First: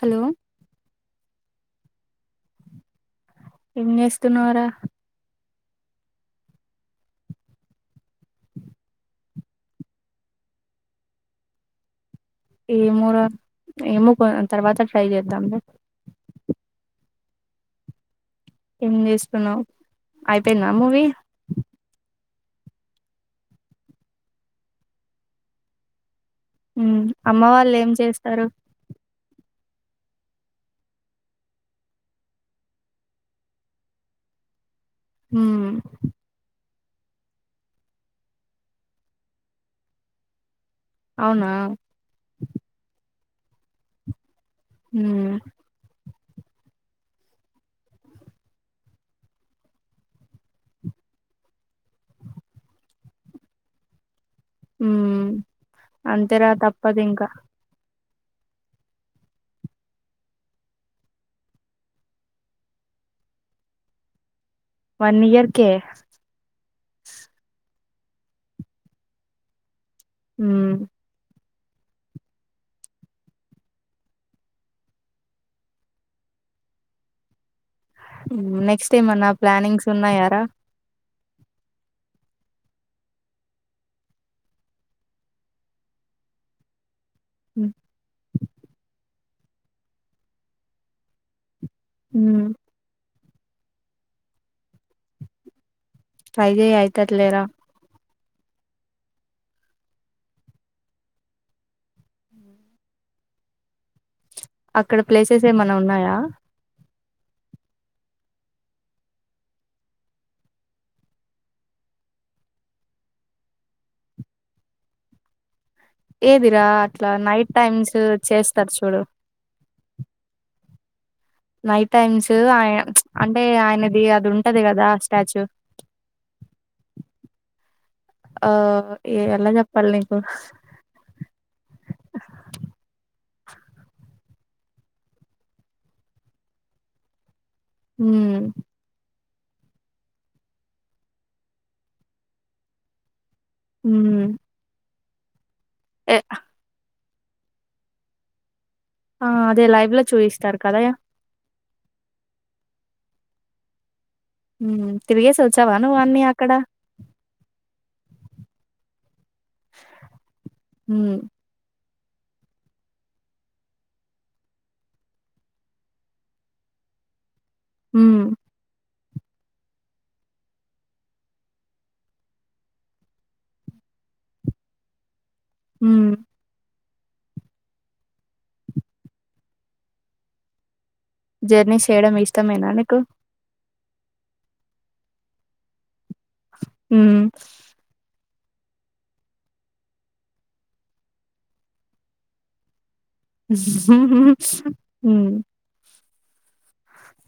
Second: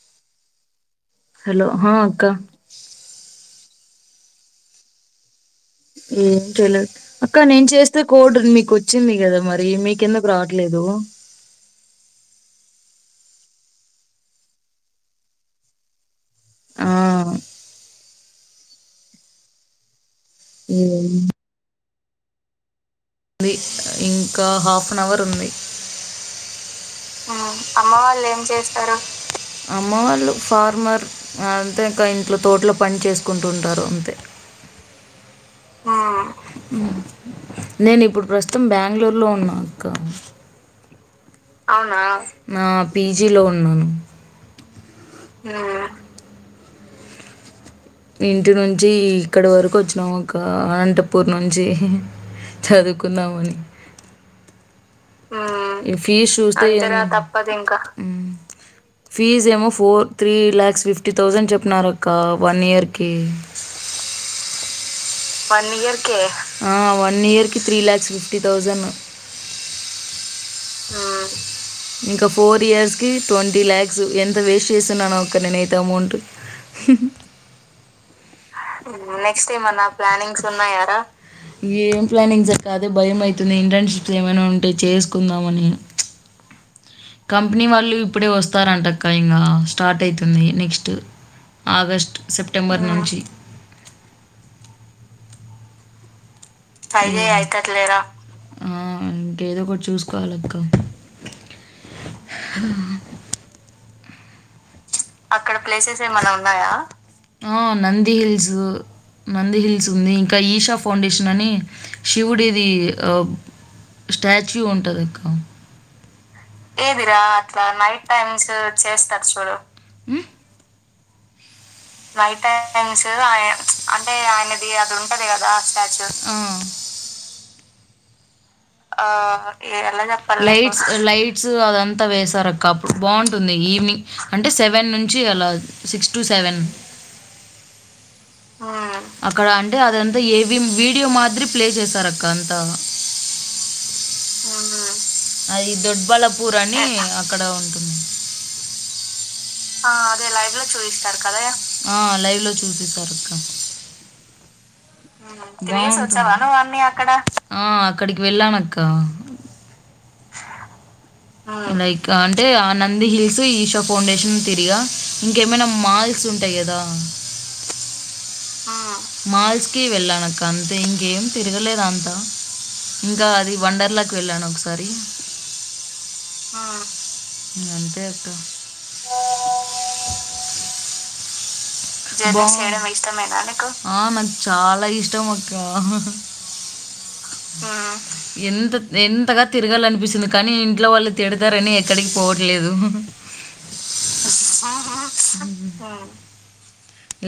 Hello hello ఆ అక్క ఏం చేస్తున్నావురా [unintelligible] అక్క నేను చేస్తే కోడ్ మీకు వచ్చింది కదా మరి మీకెందుకు రావటామ్ లేదు ఏమోరా ఏమో తర్వాత ట్రై చేద్దాం ఆ ఏం చేస్తున్నావు అయిపోయింద మూవీ ఉంది అ ఇంకా హాఫ్ అన్ అవర్ ఉంది హ్మ్ అమ్మ వాళ్ళు ఏం చేస్తారు అ అమ్మ వాళ్ళు ఫార్మర్ అంతే ఇంకా ఇంట్లో తోటలో పని చేసుకుంటుంటారు అంతే హ్మ్ నేను ఇప్పుడు ప్రస్తుతం బెంగళూరులో ఉన్నా అక్క అవునా ఆ పీజి లో ఉన్నాను హ్మ్ ఆ ఇంటి నుంచి ఇక్కడి వరకు వచ్చినాము ఒక అనంతపూర్ నుంచి చదువుకుందాము అని ఉమ్ ఈ ఫీజ అంతేరా చూస్తే ఇంకా తప్పదు ఇంకా ఫీజ్ ఏమో four three lakhs fifty thousand చెప్పినారూ అక్క వన్ ఇయర్కి కి వన్ ఇయర్ కి వన్ ఇయర్ కి త్రీ లక్స్ ఫిఫ్టీ థౌజండ్ హ్మ్ ఆ ఇంకా ఫోర్ ఇయర్స్ కి ట్వంటీ లాక్స్ ఎంత వేస్ట్ చేస్తున్నానో అక్క నేనైతే అమౌంట్ ఉమ్, నెక్స్ట్ ఏమన్నా నెక్స్ట్ ఏమైనా ప్లానింగ్స్ ఉన్నాయారా ప్లానింగ్ ఉన్నాయా రా ఏం ప్లానింగ్స్ అక్క అదే భయం అయితుంది ఇంటర్న్షిప్స్ ఏమైనా ఉంటే చేసుకుందామని కంపెనీ ఉమ్ వాళ్ళు ఇప్పుడే వస్తారంటక్క ఇంకా స్టార్ట్ అవుతుంది నెక్స్ట్ ఆగస్ట్ ఉమ్, సెప్టెంబర్ నుంచి ట్రై చే ట్రై చే అయితది లేరా ఆ ఇంకా ఏదో ఒకటి చూసుకోవాలక్క హ అక్కడ ప్లేసెస్ అక్కడ ఏమన్నా ప్లేసెస్ ఉన్నాయా ఏమ ఉన్నాయా నంది హిల్స్ నంది హిల్స్ ఉంది ఇంకా ఈషా ఫౌండేషన్ అని శివుడిది స్టాచ్యూ ఉంటంది అక్క ఏదిరా అట్లా ఏదిరా నైట్ టైమ్స్ చేస్తారు చూడు [unintelligible] నైట్ టైమ్స్ ఆయన వైటైన్స్ ఆ అంటే ఆయనది అంటే అది ఉంటది ఆయనది కదా అది ఉంటది స్టాచ్యూ కదా స్టాచ్యూ ఆ ఆ ఎలా [unintelligible] చెప్పాలి ఎలా నీకు చెప్పంలే లైట్స్ అదంత వేసారు అక్క అప్పుడు బాగుంటుంది ఈవినింగ్ అంటే సెవెన్ నుంచి అలా సిక్స్ టూ సెవెన్ హ్మ్ అక్కడ అంటే అదంత ఏవి వీడియో మాదిరి ప్లే చేశారు అక్క అంత హు అది దొడ్బలపూర్ అని అక్కడ ఉంటుంది ఆ అదే లైవ్ లో అదే లైవ్ చూయిస్తారు లో కదా చూపిస్తారు కదే హు [unintelligible] అ ఆ అక్కడికి వెళ్ళానక్క హు లైక్ అంటే ఆ నంది హిల్స్ ఈషో ఫౌండేషన్ తిరిగా ఇంకేమైనా మాల్స్ ఉం టాయి కదా హు మాల్స్కి వెళ్ళానక్క అంతే ఇంకేం తిరగలేద అంతా ఇంకా అది వండర్లాకి వెళ్ళాను ఒకసారి హు ఆ ఇంగ అంతే అక్క జర్నీస్ చేయడం జర్నీస్ ఇష్టమేనా చెయ్యడం నీకు ఇష్టమేన నీకు హు ఆ ఎంత ఎంతగ తిరగాలనిపిస్తుంది కానీ ఇంట్లో వాళ్ళు తిడతారని ఎక్కడికి పోవట్లేదు హ్మ్ ఆ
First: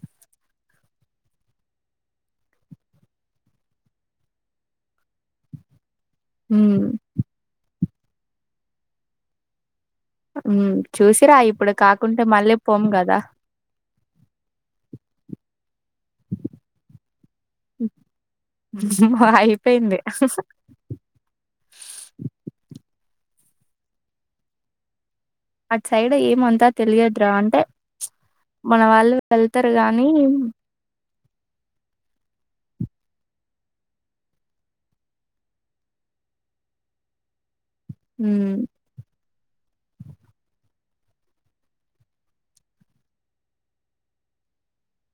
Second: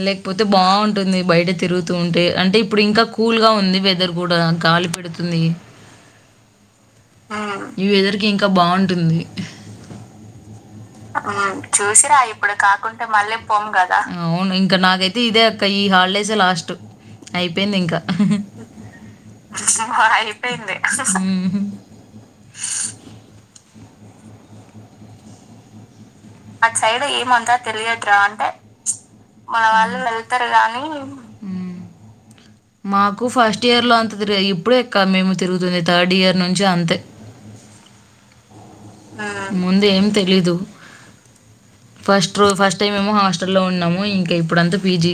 లేకపోతే బాగుంటుంది బయట తిరుగుతూ ఉంటే అంటే ఇప్పుడు ఇంకా కూల్గా ఉంది వెదర్ కూడ గాలి పెడు ఉంది హు ఈ వెదర్కి ఇంకా బాగుంటుంది హ్మ్ చూసిరా ఇప్పుడు చూసిరా కాకుంటే ఇప్పుడు మళ్ళీ పోం కాకుంటే కదా మళ్ళీ అవును ఇంకా నాకైతే ఇదే అక్క ఈ హాలిడే లాస్ట్ అయిపోయింది ఇంక అయిపోయింది హమ్ అటు సైడ్ ఏమంతా అటు సైడ్ తెలియదురా ఏమంత అంటే తెలియదుర అంటే మన వాళ్ళు మన వెళ్తారు వాళ్ళు గానీ వెళ్తారు గా [unintelligible] మాకు ఫస్ట్ ఇయర్లో అంత తిరాగలే ఇప్పుడే అక్క మేము తిరుగుతుంది థర్డ్ ఇయర్ నుంచి అంతే హు ఆ ముందు ఏం తెలీదు ఫస్ట్ రో ఫస్ట్ టైమ్ ఏమో హాస్టల్లో ఉన్నాము ఇంకా ఇప్పుడంతా పీజీ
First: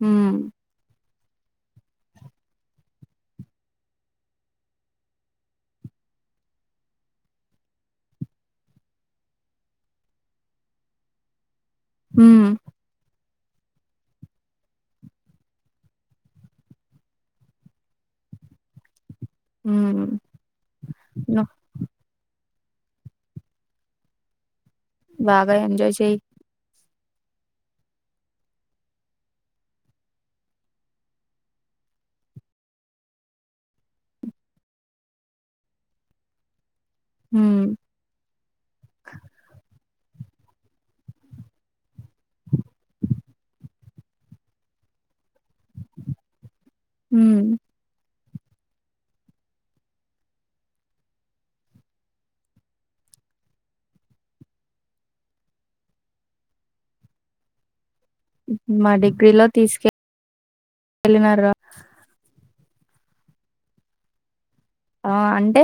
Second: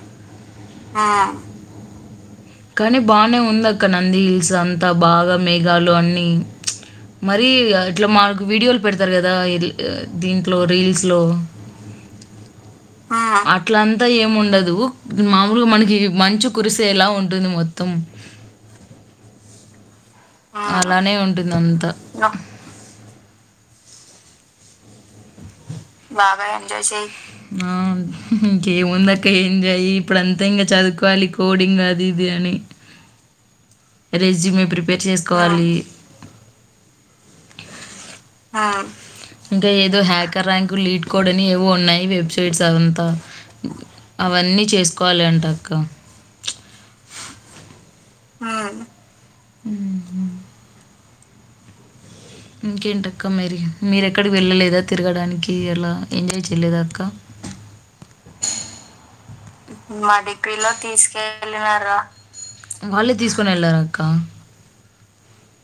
హు ఆ కానీ బానే ఉంది అక్కడ నంది హిల్స్ అంతా బాగా మేఘాలు అన్నీ మరి ఇట్ల మాకు వీడియోలు పెడతారు కదా దీంట్లో రీల్స్లో అ [unintelligible] హ ఆ అట్లంతా ఏమి ఉండదు మామూలుగా మనకి మంచు కురిసేలా ఉ ఉంటుంది మొత్తం హ అలానే ఉంటుంది అంత బాగా ఎంజాయ్ చెయ్ బాగా ఎంజాయ్ చేయ్ ఆ ఇంకేముంద అక్క ఎంజాయి ఇప్పుడు అంతా ఇంకా చదువుకోవాలి కోడింగ్ అది ఇది అని రెజ్యూమే ప్రిపేర్ చేసుకోవాలి హ ఆ ఇంకా ఏదో హ్యాకర్ ర్యాంకు లీడ్ కోడని ఏవో ఉన్నాయి వెబ్సైట్స్ అది అంతా అవన్నీ చేసుకోవాలి అంట అక్క హ ఆ ఇంకేంటక్క మీరి మీరు ఎక్కడికి వెళ్ళలేదా తిరగడానికి అలా ఎంజాయ్ చేయలేదా అక్క మా డిగ్రీలో మా డిగ్రీలో తీసుకెళ్ళినారు తీసుకెళ్ళినార వాళ్ళే తీసుకోని వెళ్ళార అక్క ఆ అంటే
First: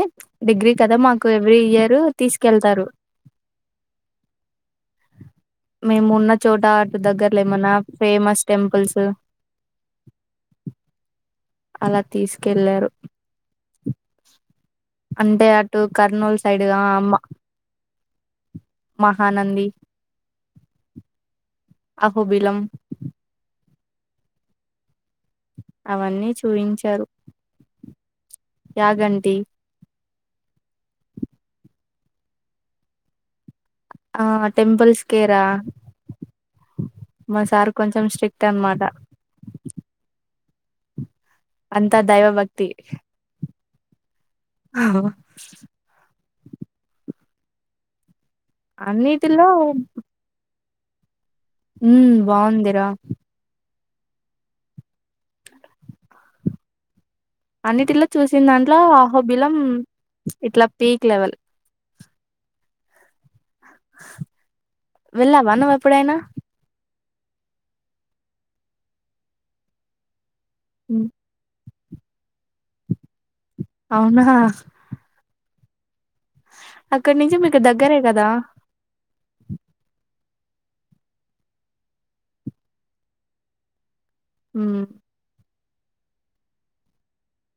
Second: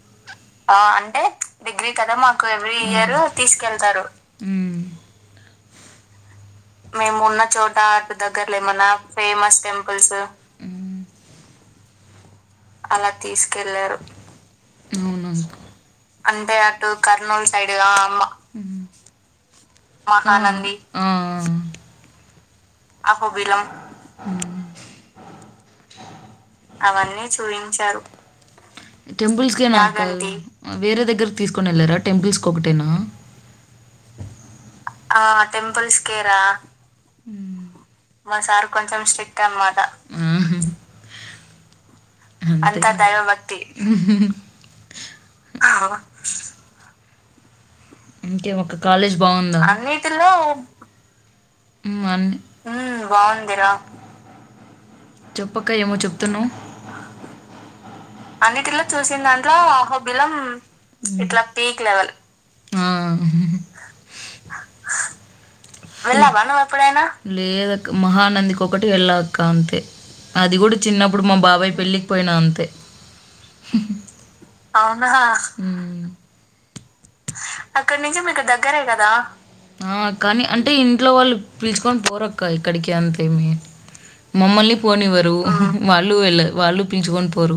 డిగ్రీ ఆ, కదా అంటే మాకు ఎవ్రీ డిగ్రీ ఇయర్ కదా మాకు ఎవ్రీ తీసుకెళ్తారు ఇయర్ తీసుకెళ్తారు మ్ మేము ఉన్న చోట ఆటు మేము ఉన్న దగ్గరలే ఏమనా చోట అటు ఫేమస్ దగ్గరలో ఏమన్నా టెంపుల్స్ ఫేమస్ టెం పుల్స్ అలా తీసుకెళ్లారు అలా తీసుకెళ్లారు అవును అంటే అంకుల్ అటు కర్నూలు అంటే సైడ్గా అటు అమ్మ కర్నూలు సైడ్ ఆ, మ- మ్మ్. మహానంది మహానంది ఆ అహోబిలం అహోబిలం అవన్నీ చూయించారు చూయించారు యాగంటి టెంపుల్స్ కేనా వేరే దగ్గర తీసుకొని వెళ్లరా టెంపుల్స్ ఒకటేనా ఆ టెంపుల్స్ ఆ కేేరా టెంపుల్స్ కేరా మ సార్ కొంచెం మా స్ట్రిక్ట్ సార్ అనమాట కొంచెం స్ట్రిక్ట్ అనమాట హమ్ అంత దైవం అంతా దైవ భక్తి అహో ఆ ఇంకేం అక్క కాలేజ్ అన్నిటిలో బాగుంద అన్నిటిలో ఉ ఉమ్ అన్ బాగుందిరా బాగుందిరా చెప్పక ఏమో చెప్తున్నావు అన్నిటిల్లా చూసి అన్నిటిలో చూసిన దాంట్లో ఆహో బిలం ఇట్లా పీక్ లెవెల్ ఇట్లా పీక్ లెవల్ వెళ్ళవా నువన్ వెళ్ళావా నువు ఎప్పుడైనా లేదక్క మహానందికి ఒకకటి వెళ్ళా అక్క అంతే అది కూడా హ్మ్. చిన్నప్పుడు మా బాబాయ్ పెళ్ళి. పోయిన అంతే. అవునా. అవునా అక్కడి నుంచి మీకు దగ్గరే అక్కడి నుంచి కదా మీకు దగ్గరే కదా. కానీ అంటే ఇంట్లో వాళ్ళు పిలుచుకొని పోరక్క ఇక్కడికి అంతేమ. మమ్మల్ని ఉమ్ పోనివ్వరు వాళ్ళు వెళ్ళ వాళ్ళు పించుకొని పోరు.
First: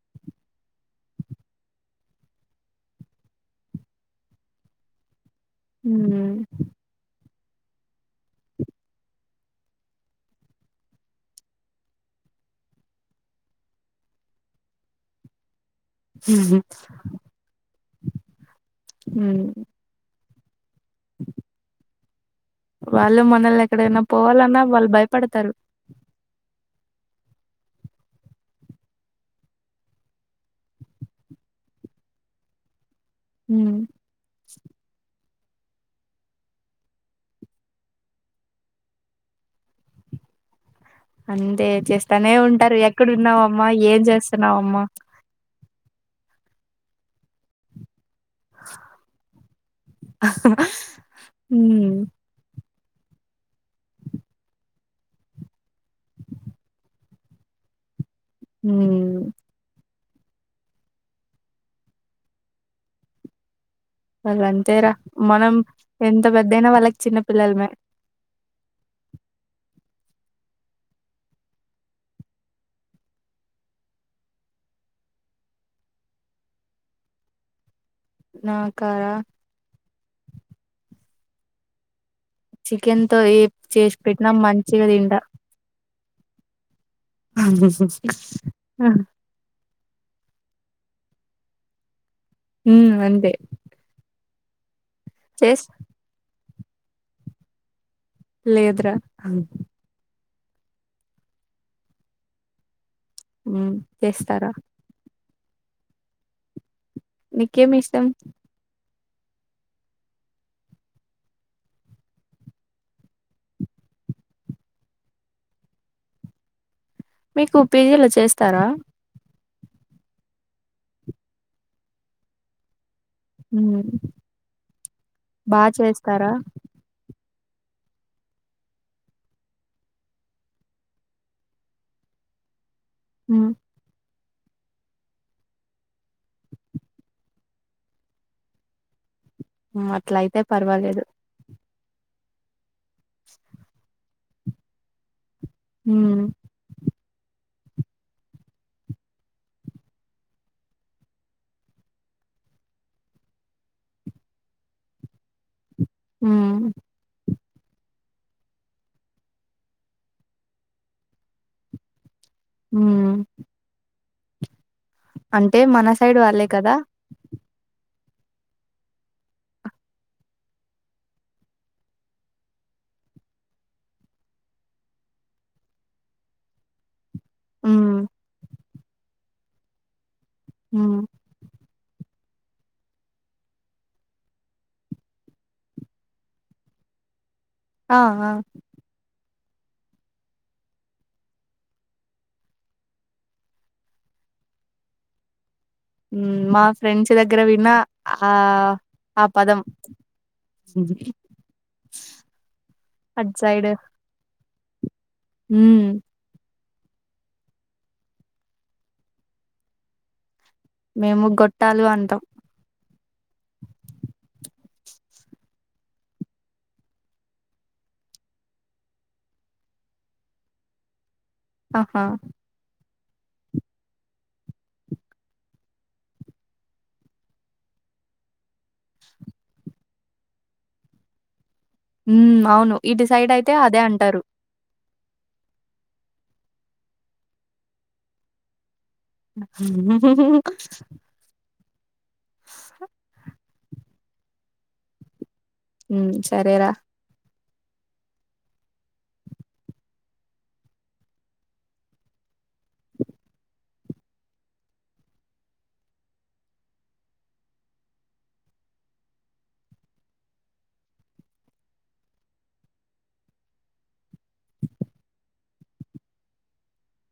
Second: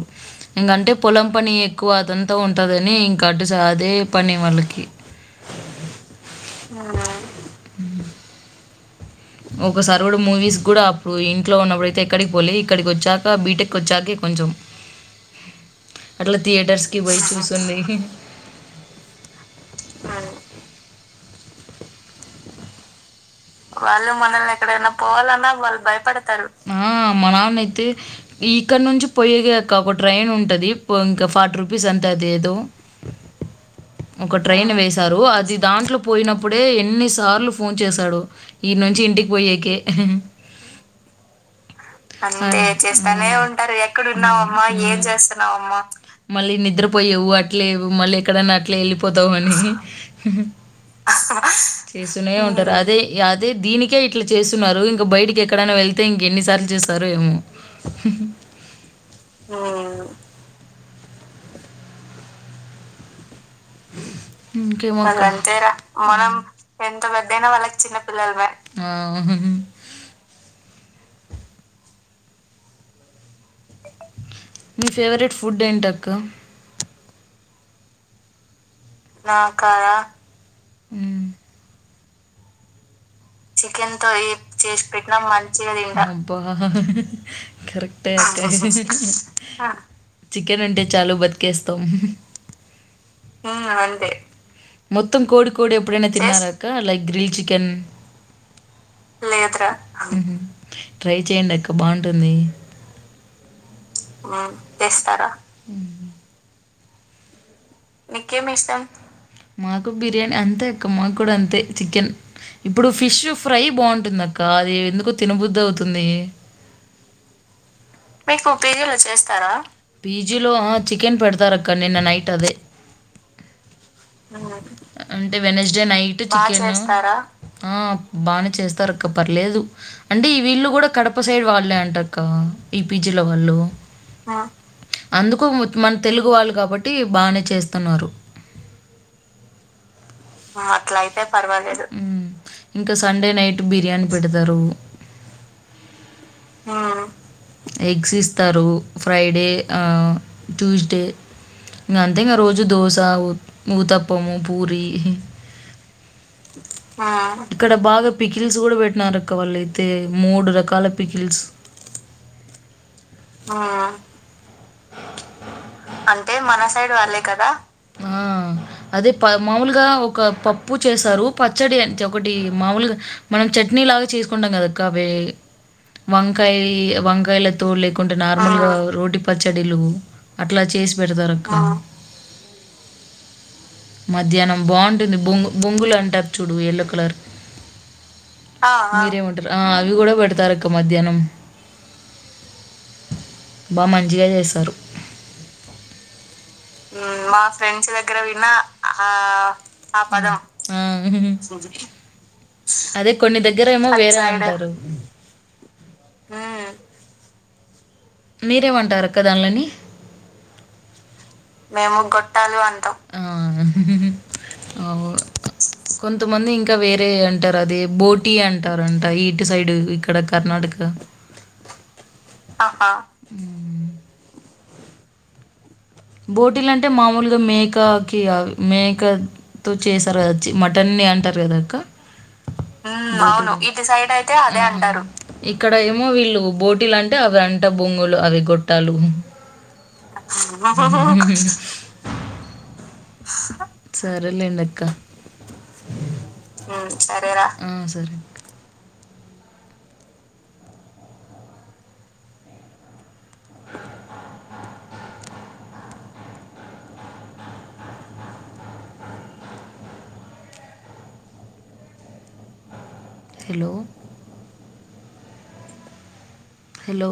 ఇంకంటే పొలం పని ఎక్కువ అదంతా ఉంటుందని ఇంకా అటు స అదే పని వాళ్ళకి. హ. ఆ. ఒక సారీ కూడా మూవీస్ కూడా అప్పుడు ఇంట్లో ఉన్నప్పుడుైతే ఎక్కడికి పోలే ఇక్కడికి వచ్చాక బీటెక్. వచ్చాక కొంచెం అట్లా థియేటర్స్ కి పోయి చూస్తుంది. హ. వాళ్ళ మన. వాళ్ళు మనల్ని ఎక్కడైనా పోవాలన్నా వాళ్ళు భయపడతారు మా నాన్నయితే. ఇక్కడ నుంచి పోయ్యేక ఒక ట్రైన్ ఉంటుంది ఇంకా ఫార్టీ రూపీస్ అంతే అది ఏదో. హ. ఒక ట్రైన్ వేశారు అది దాంట్లో పోయినప్పుడే ఎన్నిసార్లు ఫోన్ చేశాడు. ఈ నుంచి ఇంటికి పోయకె. అందే జెస్. అంతే చేస్తానే ఉంటారు ఎక్కడు ఉన్నావమ్మా చేస్తున్నావమ్మా ఏం చేస్తున్నావమ్మా. మళ్ళీ నిద్రపోయవు అట్లే లేవు మళ్ళీ. ఎక్కడన్నా అట్లే వెళ్ళిపోతామ అనిసి ఉమ్ చేస్తూనే ఉంటారు అదే. అదే దీనికే ఇట్లా చేస్తున్నారు ఇంక బయటకి ఎక్కడైనా వెళ్తే ఇంక ఎన్ని సార్లు చేస్. సరే ఏమో. హ. ఆ. వాళ్ళు అంతేరా మనం అంతేరా ఎంత మనం పెద్దయినా వాళ్ళకి ఎంత చిన్న పెద్దయినా పిల్లలమే వాళ్ళకి చిన్న పిల్లలమే. ఆ. మీ ఫేవరెట్ ఫుడ్ ఏంటక్క. నాకార. నాకార. చికెన్తో ఏ. చికెన్ చేసి తో ఏ పెట్టినా మంచిగా చేసి పెట్టినా తింటా మంచిగా తింటా. కరెక్టే అయితే. చికెన్ అంటే చాలు బతికేస్తామ్. ఉ అంతే. మొత్తం కోడి చేస్ కోడి ఎప్పుడైనా తిన్నార అక్క లైక్ గ్రిల్ చికెన్. లేదురా. ట్రై చెయండి అక్క బాగుంటుంది. చేస్తారా. ఉమ్, చేస్తారా. మీకేమిస్. మాకు బిర్యానీ అంతే అక్క మాకు కూడా అంతే చికెన్. ఇప్పుడు ఫిష్ ఫ్రై బావుంటుంది అక్కఅది ఎందుకొ తినబుద్ది అవుతుంది. మీకు పిజీలో చే మీకు పీజీలో చేస్తారా పీజీ లో ఆ చికెన్ పెడతారు అక్కా నిన్న నైట్ అదే. మ్మ్ అంటే బా వెనస్డే నైట్ చేస్తారా చికెన్ ఆ బానే చేస్తారు అక్క పర్లేదు. అంటే వీళ్ళు కూడా కడప సైడ్ వాళ్ళే అంటక్క ఈ పీజీలో మ్మ్ వాళ్ళు. హా అందుకు మన తెలుగు వాళ్ళు కాబట్టి బానే చేస్తున్నారు. హా అట్లై ఇంకా సండే నైట్ బిర్యానీ పెడతరు మ్మ్ ఎగ్స్ ఇస్తారు. ఫ్రైడే ఆ ట్యూస్డే. ఇంగా అంతే ఇంగా రోజు దోస, ఊ ఊతప్పము, పూరి మ్మ్ ఆ ఇక్కడ బాగా పికిల్స్ కూడా పెట్టినారు అక్క వాళ్ళయితే మూడు రకాల పికిల్స్. మ్మ్ ఆ అంటే మన సైడ్ అంటే వాళ్ళే మన కదా సైడ్ వాళ్ళే కదా. ఆ అదే పా మాములుగా [unintelligible] ఒక పప్పు చేసారు పచ్చడి ఒకటి మామూలుగా మనం చట్నీ లాగా చేసుకుంటాం కదా అక్కా వే వంకాయ్ వంక్ వేలతో మ్మ్ లేకుంటే నార్మల్గా రోటి పచ్చడిలు అట్ల చేసి మ్మ్ పెడతారు అక్క. మధ్యాహ్నం బావుం టుంది బొంగు బొంగులు అంటారు చూడు ఎల్లో కలర్ ఆ ఆ మీరేమంటారు. ఆ అవి కూడా పెడతారు అక్క మధ్యాహ్నం. బామంచిగా చేస్తారు. మ్మ్ మా ఫ్రెండ్స్ మ్మ్ దగ్గర మా విన్నా ఫ్రెండ్స్ దగ్గర ఆ విన్నా ఆ ఆ అదే అట్ కొన్ని దగ్గర సైడ్ ఏమో వేరె అంటరు. మ్మ్ మీరేమంటరు అక్క దాన్లని మేము గొట్టాలు అంటం. ఆ ఓ కొంతమంది ఇంకా వేరే అంటారు. అది బోటీ అంటారంట ఇటు సైడు ఇక్కడ కర్నాటక. ఆహా మ్మ్ బోటీలు అంటే మామూలుగా మేకకి అవి మేక తో చేసారు కదా అచ్చి మటన్ని అంటారు కదాక్క మ్మ్ అవును ఇటు ఆ సైడ్ అయితే అవును అదే ఇటు సైడ్ అంటారు అయితే ఇక్కడ ఏమో వీళ్ళు బోటీలు అంటే అవి అంట బొంగులు అవి గొట్టాలు సరే లేండక్క మ్మ్ సరేరా ఆ సరే. Hello hello